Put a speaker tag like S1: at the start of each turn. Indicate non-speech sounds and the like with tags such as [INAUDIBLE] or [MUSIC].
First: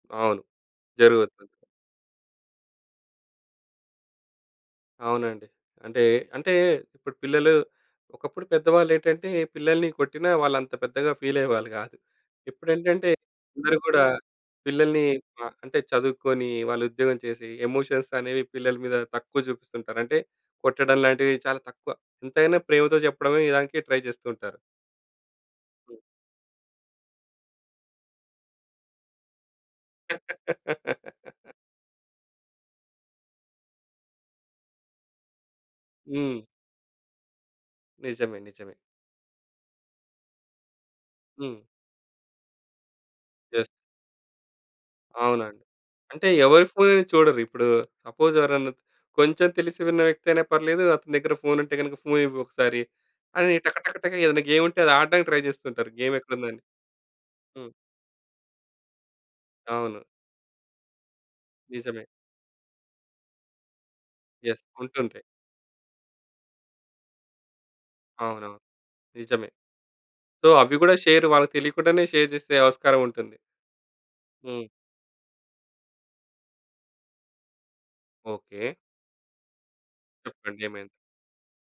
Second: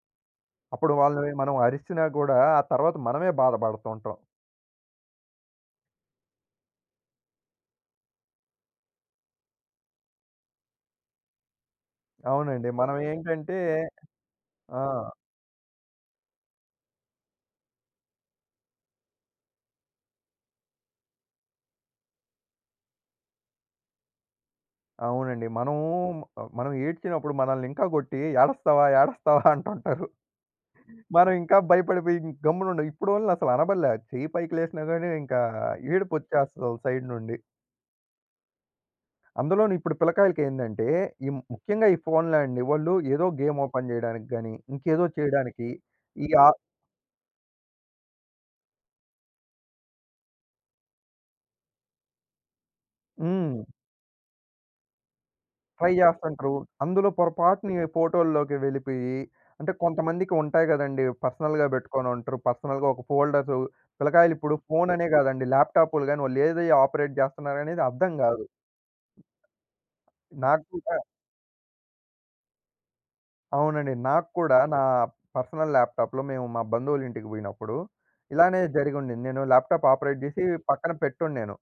S1: అవును.
S2: అప్పుడు వాళ్ళని
S1: జరుగుతుంది.
S2: మనం అరిచినా గూడా ఆ తరువాత మనమే బాధబడుతూ ఉంటాం.
S1: అవునండి. అంటే, అంటే ఇప్పుడు పిల్లలు ఒకప్పుడు పెద్దవాళ్ళేంటంటే పిల్లల్ని కొట్టినా, వాళ్ళు అంత పెద్దగా ఫీలయ్యేవాళ్ళు కాదు.
S2: అవునండి. మనం
S1: ఇప్పుడేంటంటే,
S2: ఏంటంటే
S1: అందరూ గూడా
S2: ఆ!
S1: పిల్లల్ని అంటే చదువుకొని, వాళ్ళు ఉద్యోగం చేసి ఎమోషన్స్ అనేవి పిల్లల మీద తక్కువ చూపిస్తుంటారు. అంటే కొట్టడం లాంటివి చాలా తక్కువ ఎంతైనా ప్రేమతో చెప్పడమే ఇదానికి ట్రై చేస్తూ ఉంటారు.
S2: అవునండి. మనము,
S1: హ్మ్.
S2: మనం ఏడ్చినప్పుడు మనల్ని ఇంకా గొట్టి "ఏడస్తావా! ఏడస్తావా!" [CHUCKLES] అంటుంటారు. మనం
S1: [LAUGHS]
S2: ఇంకా భయపడిపోయి గమ్మునుండాం. ఇప్పుడోలిని అసలు అనబడలే, చెయ్యి పైకి లేసినా గాని ఇంకా
S1: హ్మ్.
S2: ఏడుపొచ్చేస్తది వోళ్ల సైడ్ నుండి.
S1: నిజమే నిజమే.
S2: అందులోన ఇప్పుడు పిల్లలకాయలకి ఏందంటే, ఈ
S1: హ్మ్.
S2: ముఖ్యంగా ఈ ఫోనులాండి. వాళ్ళు ఏదో గేమ్
S1: యెస్.
S2: ఓపెన్ జేయడానికి గాని, ఇంకేదో
S1: అవునండి.
S2: చేయడానికి, ఈ
S1: అంటే
S2: ఆహ్
S1: ఎవరి ఫోన్ అని చూడరిప్పుడు, ఇప్పుడు సపోజ్ ఎవరైనా కొంచెం తెలిసి విన్న వ్యక్తి అయినా పర్లేదు, అతని దగ్గర ఫోనుంటే గనక ఫోను ఇవ్వు ఒకసారి అని,
S2: హ్మ్.
S1: టక టక టక ఏదైనా గేముంటే అది ఆడడానికి ట్రై జేస్తుంటారు.
S2: ట్రై
S1: గేమెక్కడుందో
S2: జేస్తాంటురు.
S1: అని.
S2: అందులో
S1: హ్మ్.
S2: పొరపాటున ఫోటోల్లోకి వెళ్ళిపోయి అంటే
S1: అవును.
S2: కొంతమందికి ఉంటాయి గదండీ! పర్సనల్‌గా
S1: నిజమే.
S2: పెట్టుకొని ఉంటారు. పర్సనల్‌గా ఒక ఫోల్డర్స్ పిల్లకాయలు ఇప్పుడు
S1: యెస్.
S2: ఫోన్ అనే
S1: ఉంటుంటాయి.
S2: గాదండి, ల్యాప్‌టాప్లు గాని వాళ్ళు ఏది ఆపరేట్ జేస్తున్నారనేది అర్థం గాదు.
S1: అవునవును నిజమే. సో
S2: నాకు
S1: అవ్వి
S2: కూడా
S1: గూడా షేర్, వాళ్ళకి తెలియకుండానే షేర్ జేసే ఆస్కారముంటుంది.
S2: అవునండి. నాకు కూడా
S1: హ్మ్.
S2: నా పర్సనల్ ల్యాప్‌టాప్‌లో మేము మా బంధువుల ఇంటికి బోయినప్పుడు ఇలానే
S1: ఓకే.
S2: జరిగుండింది. నేను ల్యాప్‌టాప్‌ ఆపరేట్ జేసి
S1: చెప్పండి ఏమైంది?
S2: పక్కన పెట్టొను నేను.